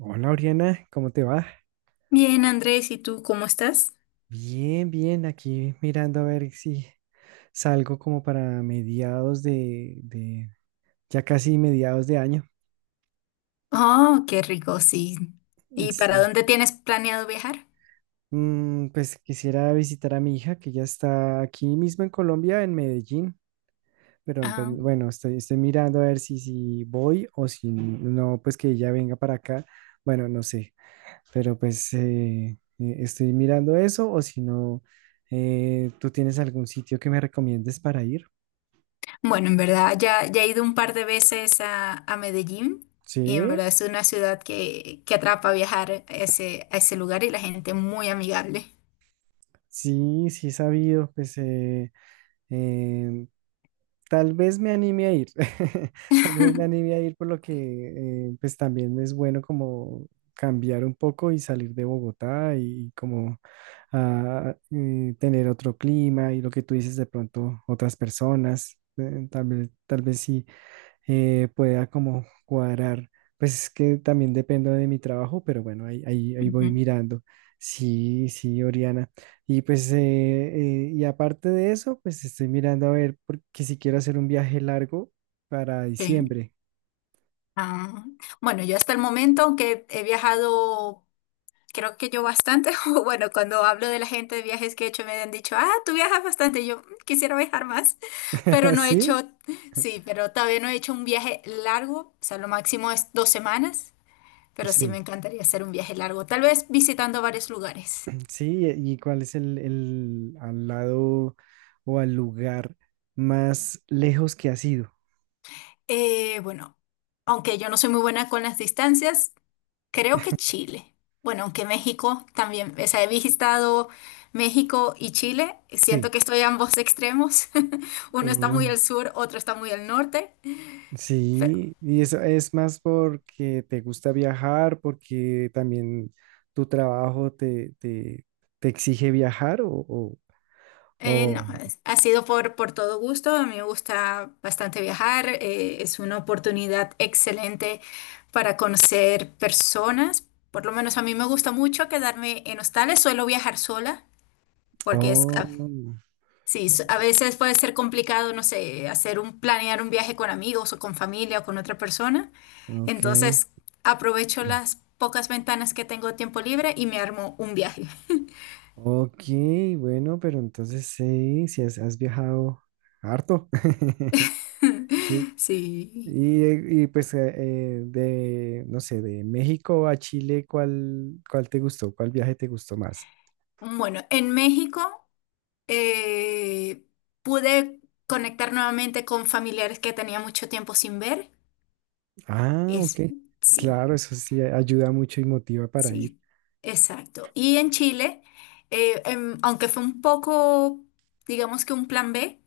Hola, Oriana, ¿cómo te va? Bien, Andrés, ¿y tú cómo estás? Bien, bien, aquí mirando a ver si salgo como para mediados de, ya casi mediados de año. Oh, qué rico, sí. ¿Y para Sí. dónde tienes planeado viajar? Pues quisiera visitar a mi hija que ya está aquí mismo en Colombia, en Medellín, pero pues, Ah, bueno, estoy mirando a ver si, si voy o si no, pues que ella venga para acá. Bueno, no sé, pero pues estoy mirando eso o si no, ¿tú tienes algún sitio que me recomiendes para ir? bueno, en verdad ya he ido un par de veces a Medellín y en Sí, verdad es una ciudad que atrapa viajar a ese lugar y la gente muy amigable. sí, sí he sabido, pues em, tal vez me anime a ir, tal vez me anime a ir por lo que pues también es bueno como cambiar un poco y salir de Bogotá y, como tener otro clima y lo que tú dices de pronto otras personas, tal vez sí pueda como cuadrar. Pues es que también dependo de mi trabajo, pero bueno, ahí Ujú, voy mirando. Sí, sí, Oriana. Y pues, y aparte de eso, pues estoy mirando a ver, porque si quiero hacer un viaje largo para sí. diciembre. Ah, bueno, yo hasta el momento, aunque he viajado creo que yo bastante, o bueno, cuando hablo de la gente de viajes que he hecho, me han dicho, ah, tú viajas bastante, y yo "Mm, quisiera viajar más, pero no he ¿Sí? hecho. Sí, pero todavía no he hecho un viaje largo, o sea, lo máximo es dos semanas, pero sí me Sí, encantaría hacer un viaje largo, tal vez visitando varios lugares. sí. ¿Y cuál es el al lado o al lugar más lejos que ha sido? Bueno, aunque yo no soy muy buena con las distancias, creo que Chile. Bueno, aunque México también, o sea, he visitado México y Chile. Siento Sí. que estoy a ambos extremos. Uno está muy al sur, otro está muy al norte. Pero Sí, y eso es más porque te gusta viajar, porque también tu trabajo te exige viajar no, ha sido por todo gusto. A mí me gusta bastante viajar. Es una oportunidad excelente para conocer personas. Por lo menos a mí me gusta mucho quedarme en hostales. Suelo viajar sola porque es, oh, sí, a veces puede ser complicado, no sé, planear un viaje con amigos o con familia o con otra persona. ok. Entonces, aprovecho las pocas ventanas que tengo de tiempo libre y me armo un viaje. Ok, bueno, pero entonces sí, si has viajado harto. Sí, Sí. Y pues de, no sé, de México a Chile, ¿cuál te gustó? ¿Cuál viaje te gustó más? Bueno, en México eh, pude conectar nuevamente con familiares que tenía mucho tiempo sin ver. Ah, ok. Es, sí. Claro, eso sí ayuda mucho y motiva para ir. Sí, exacto. Y en Chile, aunque fue un poco, digamos que un plan B,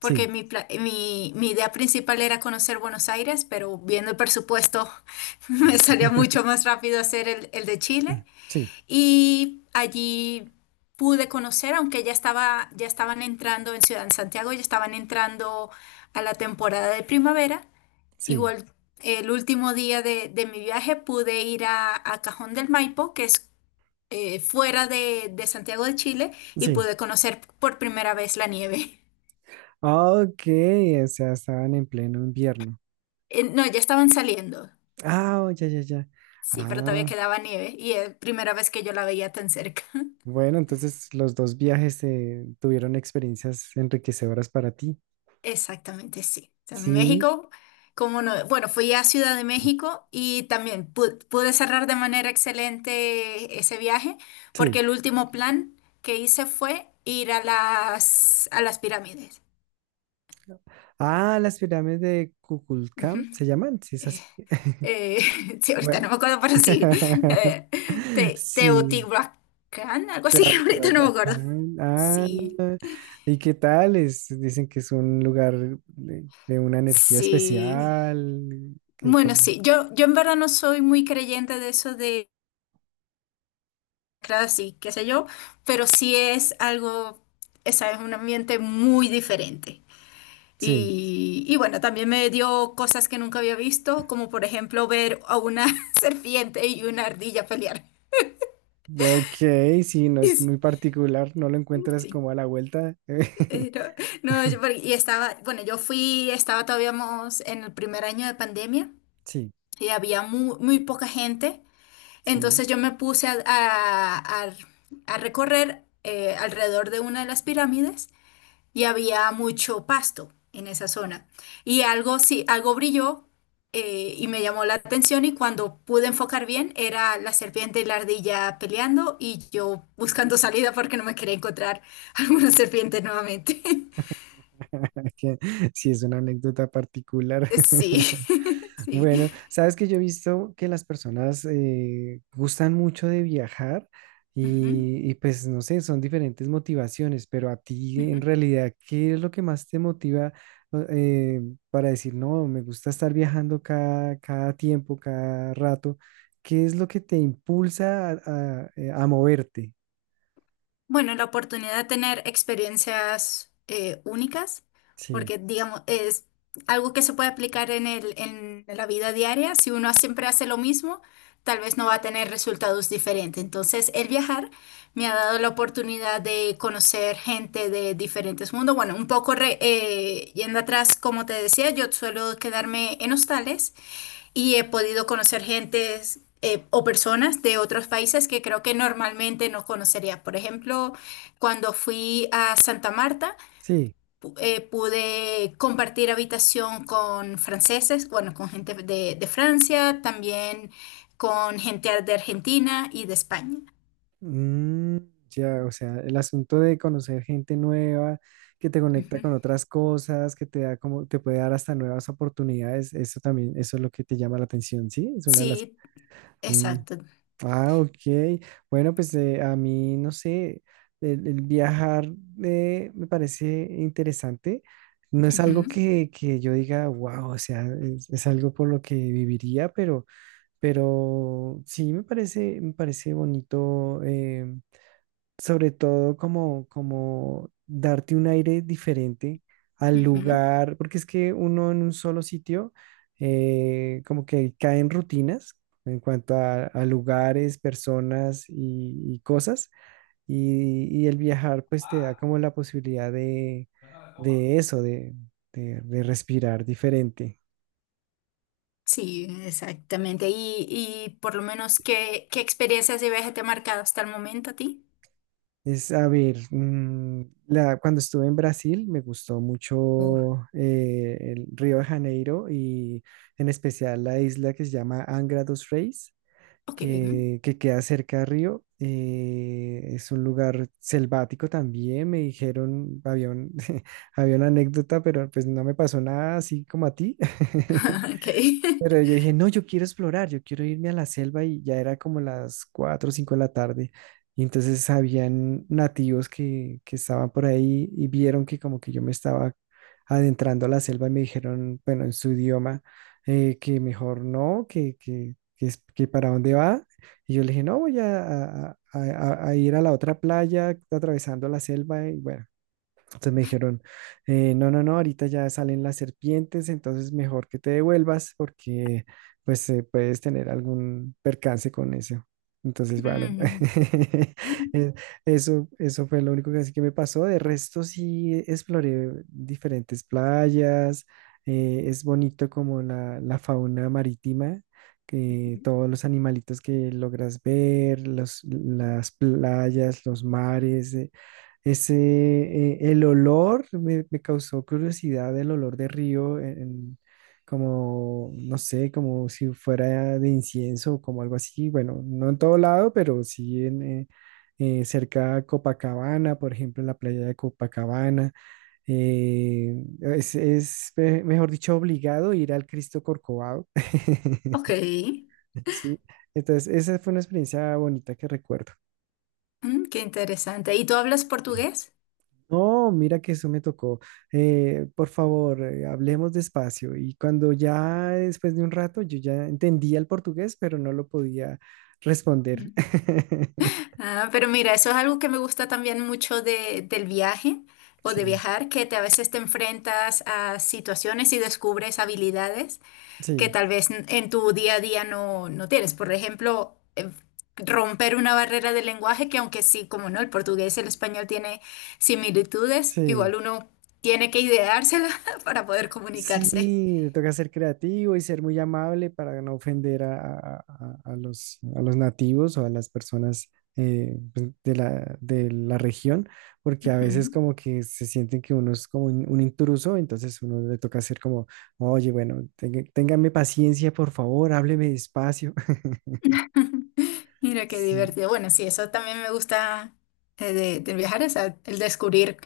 Sí, mi idea principal era conocer Buenos Aires, pero viendo el presupuesto me salía mucho más rápido hacer el de Chile. sí, Y allí pude conocer, aunque ya estaban entrando en Ciudad de Santiago, ya estaban entrando a la temporada de primavera. sí, Igual, el último día de mi viaje pude ir a Cajón del Maipo, que es fuera de Santiago de Chile, y sí. pude conocer por primera vez la nieve. Ah, ok, o sea, estaban en pleno invierno. No, ya estaban saliendo, Ah, oh, ya, ya, ya. sí, pero todavía Ah, quedaba nieve y es la primera vez que yo la veía tan cerca. bueno, entonces los dos viajes tuvieron experiencias enriquecedoras para ti. Exactamente, sí. O sea, en Sí, México, como no, bueno, fui a Ciudad de México y también pude cerrar de manera excelente ese viaje, sí. porque el último plan que hice fue ir a las pirámides. Ah, las pirámides de Kukulcán Ujú. se llaman, sí, es así. Eh, sí, ahorita no Bueno. me acuerdo, pero sí. Eh, Sí, Teotihuacán, algo así, ahorita no me acuerdo. Teotihuacán. Ah, Sí, ¿y qué tal? Dicen que es un lugar de una energía sí. especial. Que Bueno, como. sí, yo en verdad no soy muy creyente de eso. Claro, sí, qué sé yo, pero sí es algo, esa es un ambiente muy diferente. Sí. Y bueno, también me dio cosas que nunca había visto, como por ejemplo ver a una serpiente y una ardilla pelear. Ok, sí, no es Y muy particular, no lo sí, encuentras sí, como a la vuelta. eh, no, no, y estaba, bueno, yo fui, estaba todavía más en el primer año de pandemia Sí, y había muy, muy poca gente, sí. entonces yo me puse a recorrer alrededor de una de las pirámides. Y había mucho pasto en esa zona. Y algo, sí, algo brilló y me llamó la atención y cuando pude enfocar bien era la serpiente y la ardilla peleando y yo buscando salida porque no me quería encontrar alguna serpiente nuevamente. que Sí, es una anécdota particular. Sí, sí. Bueno, sabes que yo he visto que las personas gustan mucho de viajar Ujú, y pues no sé, son diferentes motivaciones, pero a ti ujú. en realidad, ¿qué es lo que más te motiva o- eh, para decir, no, me gusta estar viajando cada tiempo, cada rato? ¿Qué es lo que te impulsa a, a moverte? Bueno, la oportunidad de tener experiencias únicas, Sí, porque digamos, es algo que se puede aplicar en la vida diaria. Si uno siempre hace lo mismo, tal vez no va a tener resultados diferentes. Entonces, el viajar me ha dado la oportunidad de conocer gente de diferentes mundos. Bueno, un poco yendo atrás, como te decía, yo suelo quedarme en hostales y he podido conocer gentes o personas de otros países que creo que normalmente no conocería. Por ejemplo, cuando fui a Santa Marta, sí. Pude compartir habitación con franceses, bueno, con gente de Francia, también con gente de Argentina y de España. Mm, ya, o sea, el asunto de conocer gente nueva, que te conecta con Ujú. otras cosas, que te da como, te puede dar hasta nuevas oportunidades, eso también, eso es lo que te llama la atención, ¿sí? Es una de las. Sí, Mm, exacto. ah, ok. Bueno, pues a mí, no sé, el viajar me parece interesante. No es algo Ujú, que yo diga, wow, o sea, es algo por lo que viviría, pero sí me parece bonito. Sobre todo como, como darte un aire diferente al ujú. lugar, porque es que uno en un solo sitio como que cae en rutinas en cuanto a lugares, personas y cosas, y el viajar pues te da como la posibilidad de eso, de, de respirar diferente. Sí, exactamente. Y por lo menos, ¿qué experiencias de viaje te ha marcado hasta el momento a ti? A ver, cuando estuve en Brasil me gustó mucho el Río de Janeiro y en especial la isla que se llama Angra dos Reis, Ok. Que queda cerca de Río. Es un lugar selvático también, me dijeron, había una anécdota, pero pues no me pasó nada así como a ti. Ok. Pero yo dije, no, yo quiero explorar, yo quiero irme a la selva y ya era como las 4 o 5 de la tarde. Y entonces habían nativos que estaban por ahí y vieron que como que yo me estaba adentrando a la selva y me dijeron, bueno, en su idioma, que mejor no, que para dónde va. Y yo le dije, no, voy a ir a la otra playa atravesando la selva y bueno. Entonces me dijeron, no, no, no, ahorita ya salen las serpientes, entonces mejor que te devuelvas porque pues puedes tener algún percance con eso. Entonces, bueno, Mm. eh, eso fue lo único que, así que me pasó. De resto sí exploré diferentes playas, es bonito como la fauna marítima, que todos los animalitos que logras ver, las playas, los mares. El olor me causó curiosidad, el olor de río, como, no sé, como si fuera de incienso, o como algo así. Bueno, no en todo lado, pero sí cerca a Copacabana, por ejemplo, en la playa de Copacabana. Eh, mejor dicho, obligado ir al Cristo Corcovado. Ok. Sí, entonces esa fue una experiencia bonita que recuerdo. Mm, qué interesante. ¿Y tú hablas portugués? No, mira que eso me tocó. Por favor, hablemos despacio. Y cuando ya después de un rato yo ya entendía el portugués, pero no lo podía responder. Mm. Ah, pero mira, eso es algo que me gusta también mucho del viaje o de Sí, viajar, que a veces te enfrentas a situaciones y descubres habilidades que sí, tal vez en tu día a día no tienes. Por ejemplo, romper una barrera del lenguaje que aunque sí, como no, el portugués y el español tiene similitudes, sí. igual uno tiene que ideársela para poder comunicarse. Sí, te toca ser creativo y ser muy amable para no ofender a los nativos o a las personas pues, de la región, porque a veces Ujú. como que se sienten que uno es como un intruso, entonces uno le toca ser como, oye, bueno, téngame paciencia, por favor, hábleme despacio. Mira qué Sí, divertido. Bueno, sí, eso también me gusta de viajar, o sea, el descubrir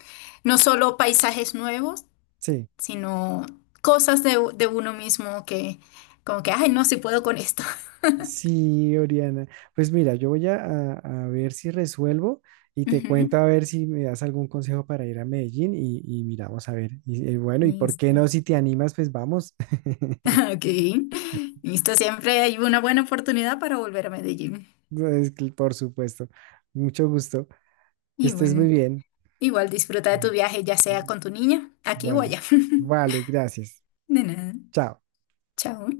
no solo paisajes nuevos, sí. sino cosas de uno mismo que como que, ay, no, si puedo con esto. Sí, Oriana. Pues mira, yo voy a ver si resuelvo y te cuento a Ujú. ver si me das algún consejo para ir a Medellín y miramos a ver. Y bueno, y por qué Listo. no, si te animas, pues vamos. Ok. Listo, siempre hay una buena oportunidad para volver a Medellín. Pues, por supuesto. Mucho gusto. Que estés muy Igual, bien. igual, disfruta de Mm. tu viaje, ya sea Mm, con tu niña, aquí o vale. allá. Vale, gracias. De nada. Chao. Chao.